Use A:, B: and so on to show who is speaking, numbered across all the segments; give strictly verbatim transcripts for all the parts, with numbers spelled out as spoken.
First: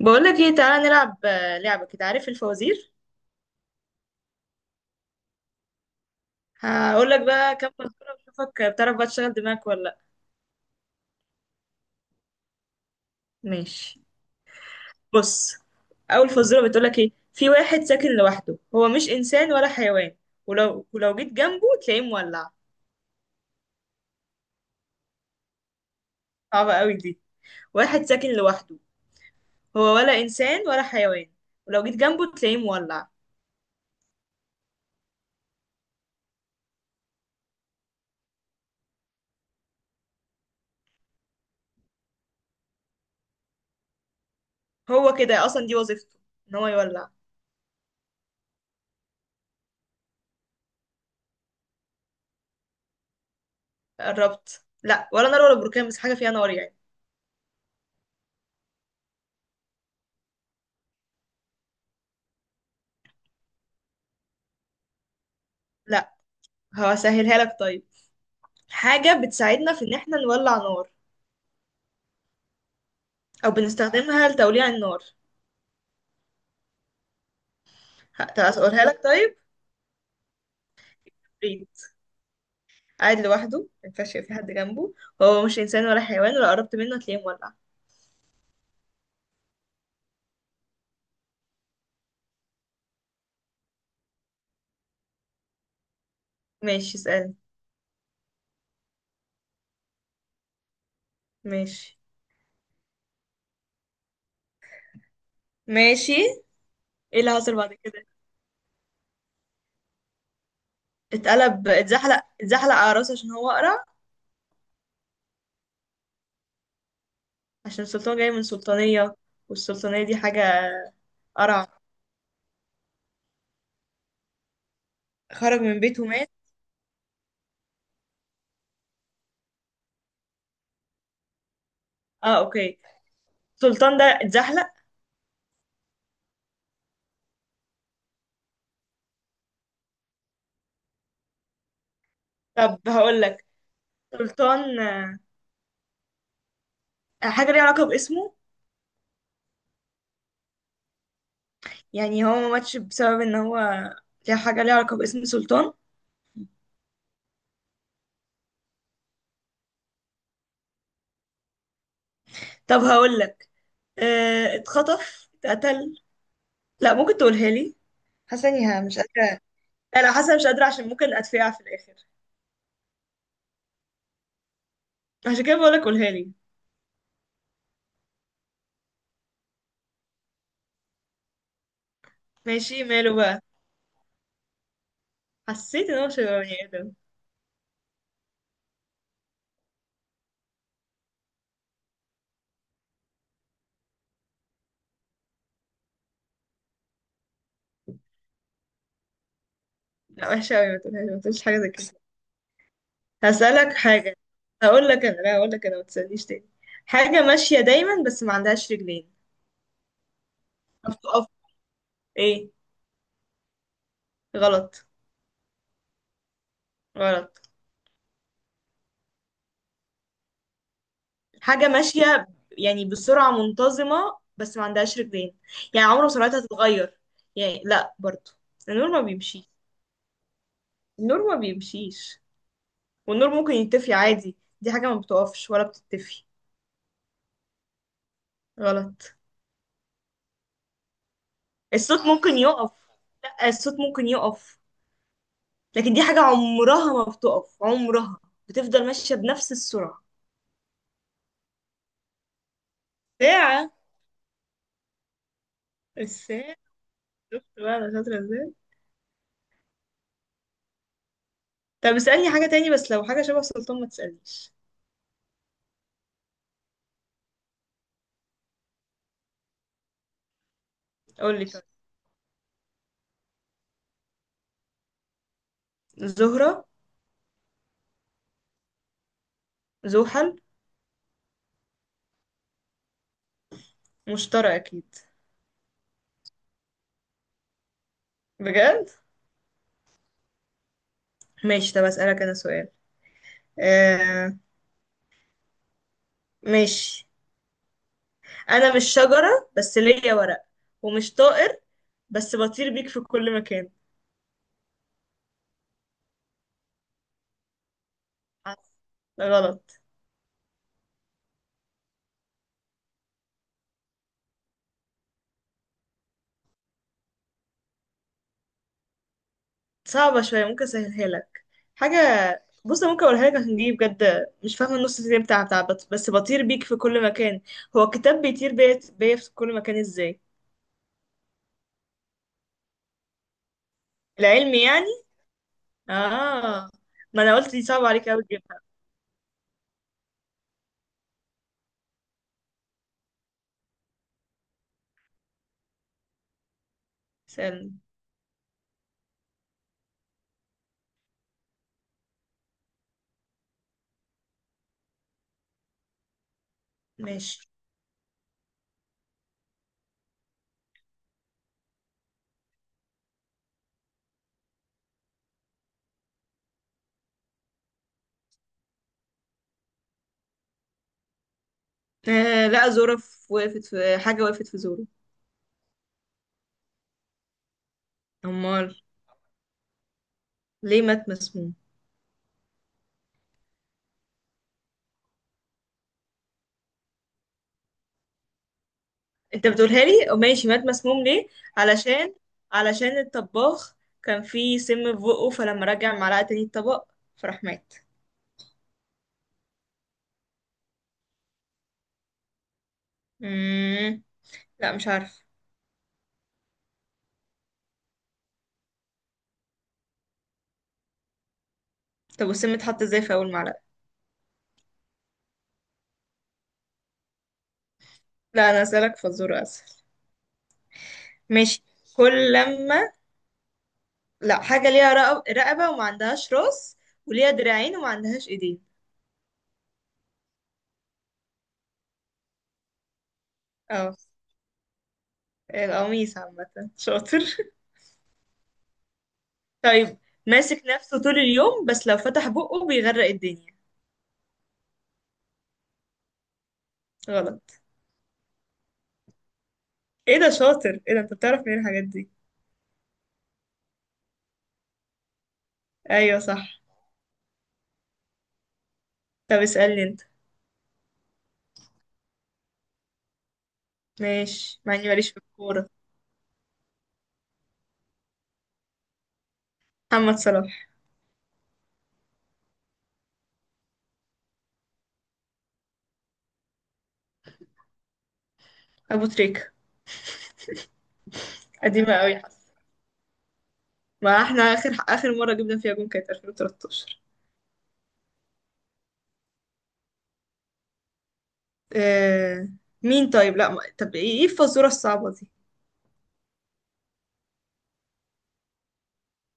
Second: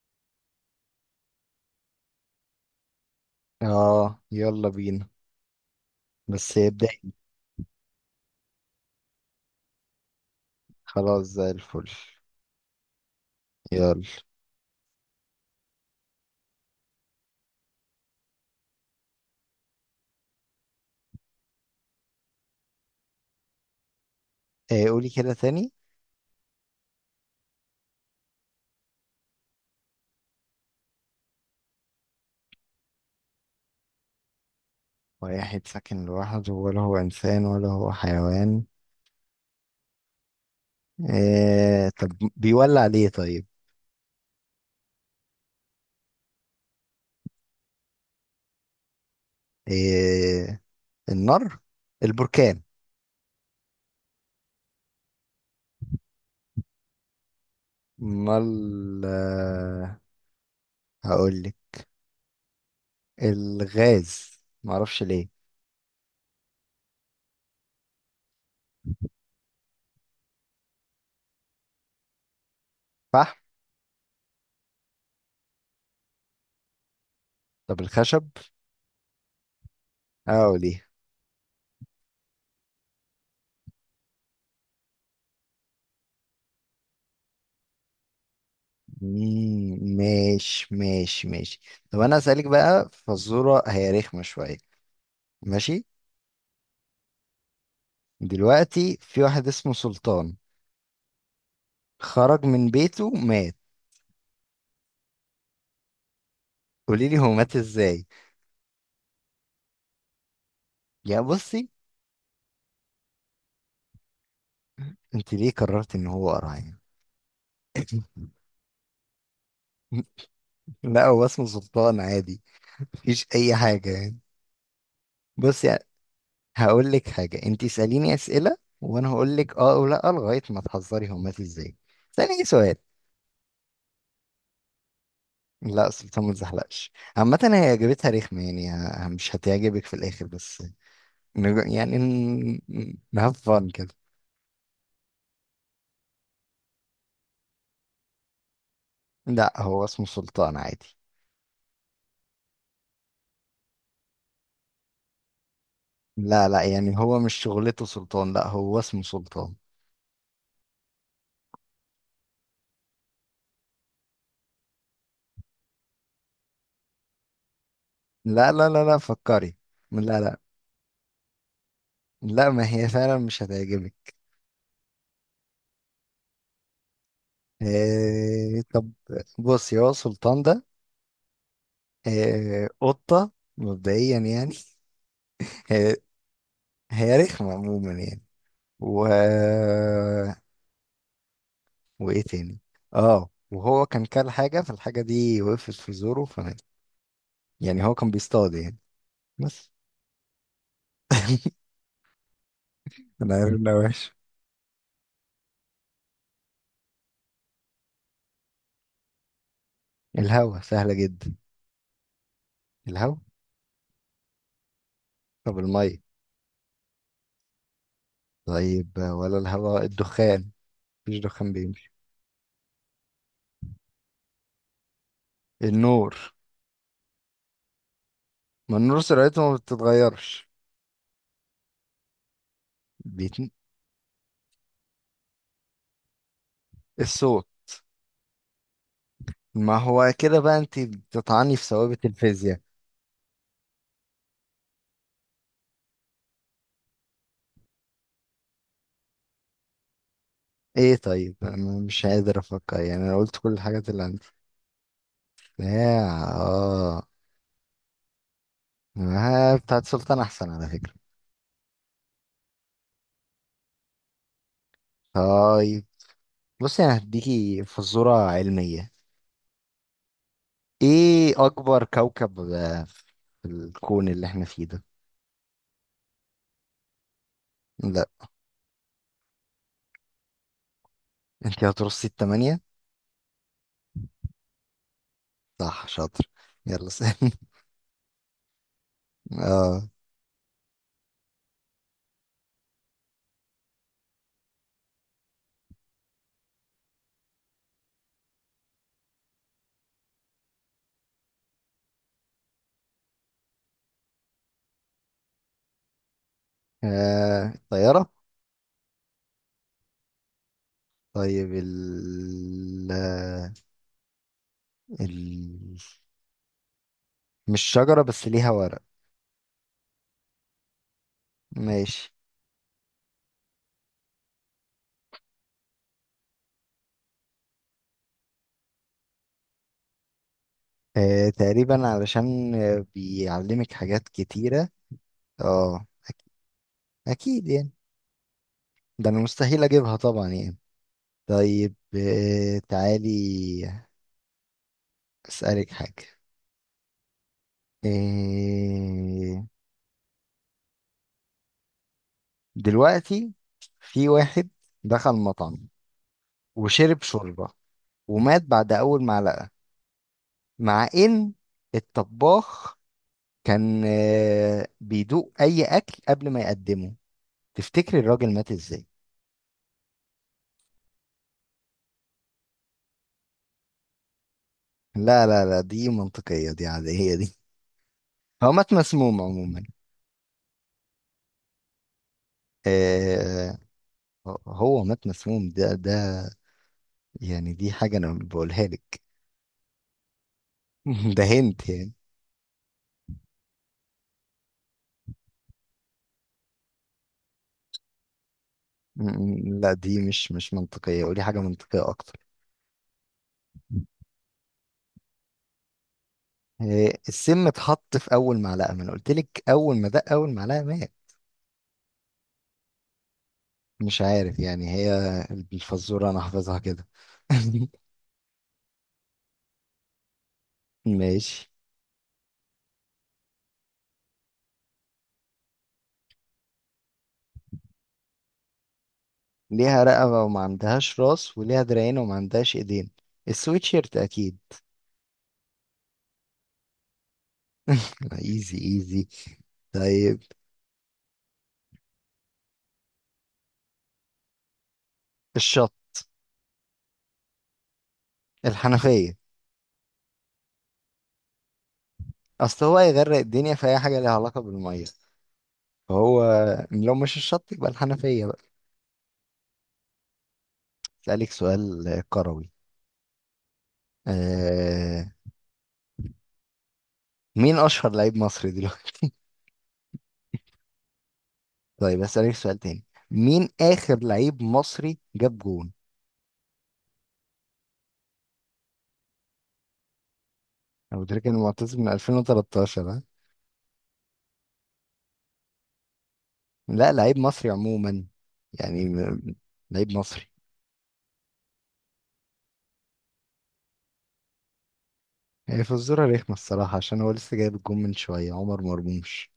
A: بقول لك ايه، تعالى نلعب آه، لعبة كده. عارف الفوازير؟
B: اه، يلا بينا. بس ابدأي.
A: هقول لك بقى كام فزورة واشوفك بتعرف بقى تشغل دماغك ولا لا.
B: خلاص، زي الفل.
A: ماشي.
B: يلا.
A: بص، اول فزورة بتقول لك ايه: في واحد ساكن لوحده، هو مش انسان ولا حيوان، ولو ولو جيت جنبه تلاقيه مولع.
B: ايه؟ قولي كده تاني.
A: صعبة قوي دي. واحد ساكن لوحده، هو ولا انسان ولا حيوان، ولو جيت جنبه تلاقيه مولع.
B: واحد ساكن لوحده، ولا هو انسان ولا هو حيوان. ايه؟ طب، بيولع ليه؟ طيب.
A: هو كده اصلا دي وظيفته، ان هو يولع.
B: ايه؟ النار؟ البركان؟
A: قربت، لا ولا نار ولا بركان، بس حاجة فيها نار يعني.
B: امال آه، هقول لك. الغاز. معرفش ليه.
A: لا، هسهلها لك طيب. حاجة بتساعدنا في إن احنا نولع نار،
B: صح.
A: أو بنستخدمها لتوليع النار.
B: طب الخشب.
A: ه- طب هقولها لك طيب.
B: اه، ليه؟
A: ريد. قاعد لوحده، ما ينفعش يبقى في حد جنبه، هو مش إنسان ولا حيوان، ولا قربت منه هتلاقيه مولع.
B: مم، ماشي ماشي ماشي. طب انا اسالك بقى فزوره، هي رخمه شويه. ماشي.
A: ماشي اسألني.
B: دلوقتي في واحد اسمه سلطان،
A: ماشي.
B: خرج من بيته مات.
A: ماشي.
B: قولي لي
A: ايه اللي
B: هو مات
A: حصل بعد
B: ازاي؟
A: كده؟
B: يا بصي.
A: اتقلب، اتزحلق، اتزحلق على راسه عشان هو قرع.
B: انت ليه قررت ان هو قرعان؟
A: عشان السلطان جاي من سلطانية، والسلطانية دي حاجة.
B: لا، هو اسمه
A: قرع.
B: سلطان عادي. مفيش اي حاجه يعني.
A: خرج
B: بصي،
A: من بيته مات.
B: هقول لك حاجه. انت اساليني اسئله وانا هقول لك اه او لا، لغايه ما تحذري هو مات ازاي.
A: اه،
B: اساليني سؤال.
A: اوكي. السلطان ده اتزحلق؟
B: لا، سلطان ما تزحلقش. عامة هي إجابتها رخمة يعني، ه- مش هتعجبك في الآخر بس. نج- يعني
A: طب هقول
B: نهاف
A: لك.
B: فن كده.
A: سلطان، آه، حاجة ليها علاقة باسمه.
B: لا، هو اسمه سلطان عادي.
A: يعني هو ما ماتش بسبب ان هو. ليه حاجة ليها علاقة باسم سلطان؟
B: لا لا، يعني هو مش شغلته سلطان، لا هو اسمه سلطان.
A: طب هقول لك. اه، اتخطف، اتقتل. لا، ممكن تقولها لي؟ حاسة
B: لا
A: اني
B: لا
A: ها-
B: لا لا،
A: مش قادرة.
B: فكري.
A: لا لا،
B: لا لا،
A: حاسة مش قادرة عشان ممكن اتفقع في الاخر.
B: لا ما هي فعلا مش هتعجبك.
A: عشان كده بقول لك قولها لي.
B: آه طب، بصي هو سلطان ده آه
A: ماشي، ماله
B: قطة.
A: بقى.
B: مبدئيا يعني.
A: حسيت
B: هي
A: ان هو مش هيبقى بني ادم.
B: هي رخمة عموما يعني. و وإيه تاني؟ اه، وهو كان كل حاجة، فالحاجة دي وقفت في زوره فمات. يعني هو كان بيصطاد يعني بس.
A: لا، وحشة قوي، ما تقولهاش، ما تقولش حاجة زي كده.
B: أنا عارف إنها
A: هسألك
B: وحشة.
A: حاجة. هقول لك انا لا، هقول لك انا ما تسألنيش تاني. حاجة ماشية دايما بس ما عندهاش رجلين.
B: الهوا،
A: طب
B: سهلة
A: تقف؟
B: جدا.
A: ايه؟
B: الهوا.
A: غلط.
B: طب المية.
A: غلط.
B: طيب، ولا الهواء الدخان؟ مفيش دخان
A: حاجة
B: بيمشي.
A: ماشية، يعني بسرعة منتظمة بس ما عندهاش رجلين. يعني عمره ما
B: النور.
A: سرعتها تتغير. يعني لا برضو.
B: ما
A: النور
B: النور
A: ما
B: سرعته
A: بيمشيش.
B: ما بتتغيرش.
A: النور ما بيمشيش. والنور
B: بيتن...
A: ممكن يطفي عادي. دي حاجة ما بتقفش ولا بتتفي.
B: الصوت.
A: غلط.
B: ما هو كده بقى انت بتطعني في
A: الصوت
B: ثوابت
A: ممكن
B: الفيزياء.
A: يقف. لا، الصوت ممكن يقف، لكن دي حاجة عمرها ما بتقف، عمرها بتفضل ماشية بنفس السرعة.
B: ايه طيب، انا مش قادر افكر يعني، انا قلت كل
A: ساعة.
B: الحاجات اللي عندي. يا
A: الساعة.
B: اه.
A: شفت بقى أنا شاطرة ازاي؟
B: آه، بتاعت سلطان احسن على فكرة.
A: طب اسألني حاجة تاني، بس لو حاجة شبه سلطان ما تسألنيش.
B: طيب، بصي انا هديكي فزورة علمية. ايه
A: قولي طيب.
B: اكبر كوكب آه، في الكون اللي احنا فيه ده؟
A: زهرة.
B: لا.
A: زحل.
B: انت هترصي التمانية.
A: مشترى اكيد.
B: صح، شاطر. يلا سألني.
A: بجد.
B: اه.
A: ماشي، طب اسالك انا سؤال. آه. ماشي. انا مش شجره بس ليا ورق، ومش طائر بس بطير بيك في كل مكان.
B: آه، الطيارة.
A: غلط.
B: طيب ال... ال... مش شجرة بس ليها ورق.
A: صعبة شوية، ممكن اسهلها لك. حاجة.
B: ماشي.
A: بص أنا ممكن اقولها لك عشان دي بجد مش فاهمة النص التاني بتاع بتاع بط- بس بطير بيك في كل مكان. هو الكتاب بيطير بيا بيا في كل مكان ازاي؟
B: آه تقريبا علشان آه، بيعلمك حاجات
A: العلم
B: كتيرة.
A: يعني.
B: اه
A: اه. ما انا
B: أكيد
A: قلت دي
B: يعني.
A: صعبة عليك اوي تجيبها.
B: ده أنا مستحيل أجيبها طبعا يعني. طيب آه تعالي أسألك حاجة.
A: سألني.
B: آه دلوقتي في واحد دخل مطعم وشرب
A: ماشي.
B: شوربة ومات بعد أول معلقة، مع ان الطباخ كان آه، بيدوق اي اكل قبل ما يقدمه. تفتكري الراجل مات ازاي؟
A: آه، لا، زورة، في- وقفت في حاجة، وقفت في زورة.
B: لا لا لا، دي منطقية دي، عادية دي. هو مات
A: أمال.
B: مسموم عموما.
A: ليه مات مسموم؟
B: آه هو مات مسموم، ده ده يعني دي حاجة انا بقولها لك.
A: أنت بتقولها لي، ماشي، مات مسموم
B: ده
A: ليه؟
B: هنت يعني.
A: علشان، علشان الطباخ كان فيه سم في بقه، فلما رجع معلقة تاني الطبق فراح مات.
B: م- م- لا دي مش مش منطقية، قولي حاجة منطقية اكتر.
A: مم. لا مش عارف.
B: آه، السم اتحط في اول معلقة. ما انا قلت لك اول ما دق اول معلقة مات.
A: طب والسم اتحط ازاي في أول معلقة؟
B: مش عارف يعني، هي الفزورة أنا حافظها كده.
A: لا أنا أسألك في الزورة أسهل.
B: ماشي.
A: ماشي. كل لما. لا، حاجة ليها رقب- رقبة وما عندهاش راس، وليها دراعين وما عندهاش ايدين.
B: ليها رقبة وما عندهاش راس، وليها دراعين وما عندهاش إيدين. السويتشيرت
A: اه.
B: أكيد.
A: القميص عامة. شاطر.
B: ايزي ايزي.
A: طيب.
B: طيب.
A: ماسك نفسه طول اليوم، بس لو فتح بقه بيغرق الدنيا.
B: الشط.
A: غلط.
B: الحنفية.
A: ايه ده شاطر، ايه ده، انت بتعرف منين الحاجات دي؟
B: أصل هو هيغرق الدنيا في أي حاجة ليها علاقة بالمية،
A: ايوه
B: فهو
A: صح.
B: لو مش الشط يبقى الحنفية بقى.
A: طب اسألني انت.
B: أسألك سؤال كروي.
A: ماشي، مع اني
B: آه...
A: ماليش في الكورة.
B: مين أشهر لعيب مصري دلوقتي؟
A: محمد صلاح.
B: طيب أسألك سؤال تاني، مين آخر لعيب مصري جاب جول؟
A: ابو تريكة.
B: أبو تريكة المعتزل من
A: قديمة قوي حاسة.
B: ألفين وتلتاشر ها؟
A: ما احنا اخر اخر مرة جبنا فيها جون كانت
B: لا،
A: ألفين وتلتاشر.
B: لعيب مصري عموما. يعني م- لعيب مصري.
A: آه... مين طيب؟ لا ما... طب ايه، إيه الفزورة الصعبة دي؟
B: هي فزورة رخمة الصراحة، عشان هو لسه جايب الجون من شوية، عمر مرموش.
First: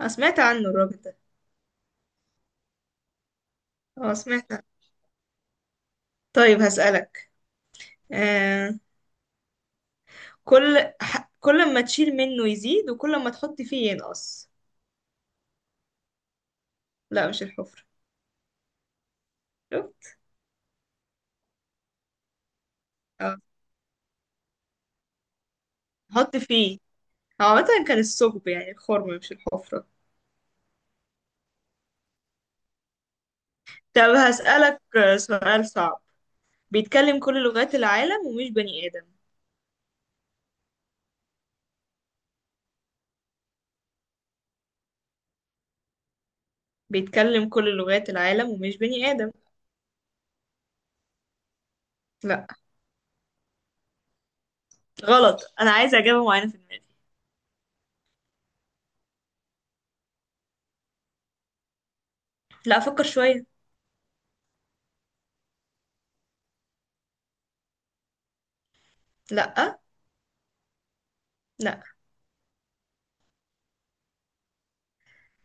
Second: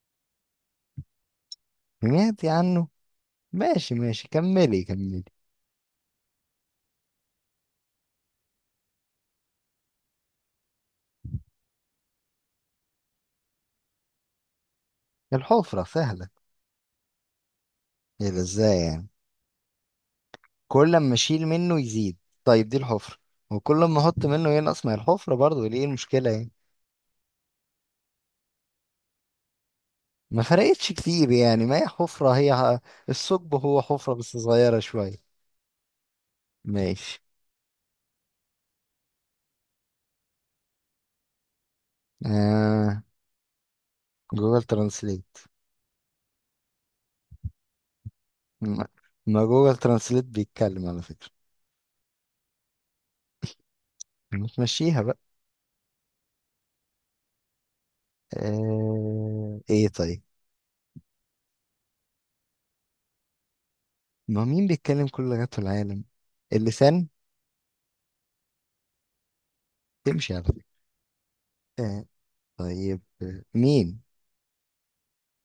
A: انا سمعت عنه الراجل ده.
B: سمعتي عنه. ماشي
A: اه
B: ماشي،
A: سمعت عنه.
B: كملي كملي.
A: طيب هسألك. آه... كل ح... كل ما تشيل منه يزيد، وكل ما تحط فيه ينقص.
B: الحفرة سهلة.
A: لا مش الحفرة.
B: ايه ده ازاي يعني؟
A: شفت؟
B: كل ما اشيل منه يزيد، طيب دي الحفرة.
A: اه.
B: وكل ما احط منه ينقص، ما هي الحفرة برضه، ليه المشكلة
A: حط
B: يعني؟
A: فيه. هو عامة كان الثقب يعني الخرم مش الحفرة.
B: ما فرقتش كتير يعني، ما هي حفرة، هي ه- الثقب هو
A: طب
B: حفرة بس صغيرة
A: هسألك آه،
B: شوية.
A: سؤال صعب.
B: ماشي.
A: بيتكلم كل لغات العالم ومش بني آدم.
B: آه، جوجل ترانسليت.
A: بيتكلم كل لغات العالم ومش
B: ما
A: بني آدم.
B: ما جوجل ترانسليت بيتكلم على فكرة،
A: لا.
B: متمشيها بقى.
A: غلط، أنا عايزة إجابة معينة في دماغي.
B: آه... ايه طيب،
A: لا فكر شوية.
B: ما مين بيتكلم كل لغات العالم؟ اللسان.
A: لا.
B: تمشي على فكرة.
A: لا
B: آه... طيب آه، مين؟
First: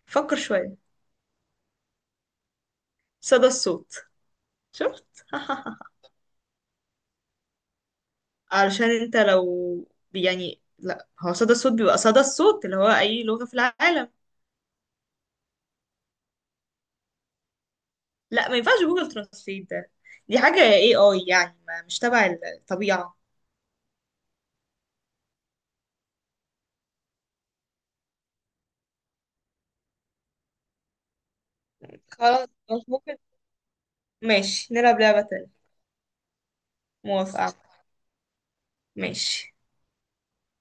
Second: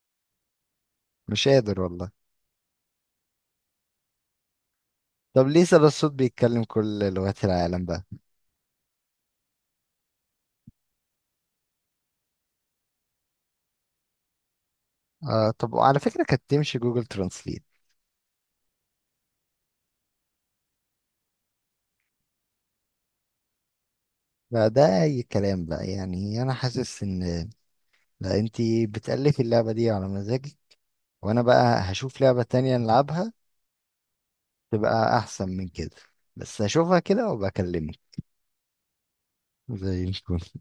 A: فكر شوية.
B: مش قادر والله.
A: صدى الصوت. شفت
B: طب ليه سبب الصوت بيتكلم كل لغات العالم بقى؟
A: علشان انت لو، يعني لا هو صدى الصوت بيبقى صدى الصوت اللي هو أي لغة في العالم.
B: آه... طب، وعلى فكرة كانت تمشي جوجل ترانسليت.
A: لا ما ينفعش جوجل ترانسليت ده. دي حاجة اي اي يعني، ما مش تبع الطبيعة.
B: بقى ده اي كلام بقى يعني، انا حاسس ان، لا انتي بتألفي اللعبة دي على مزاجك، وانا بقى هشوف لعبة
A: خلاص
B: تانية
A: مش ممكن.
B: نلعبها،
A: ماشي نلعب
B: تبقى
A: لعبة
B: احسن
A: تانية.
B: من كده. بس اشوفها كده
A: موافقة.
B: وبكلمك.
A: ماشي.
B: زي الفل.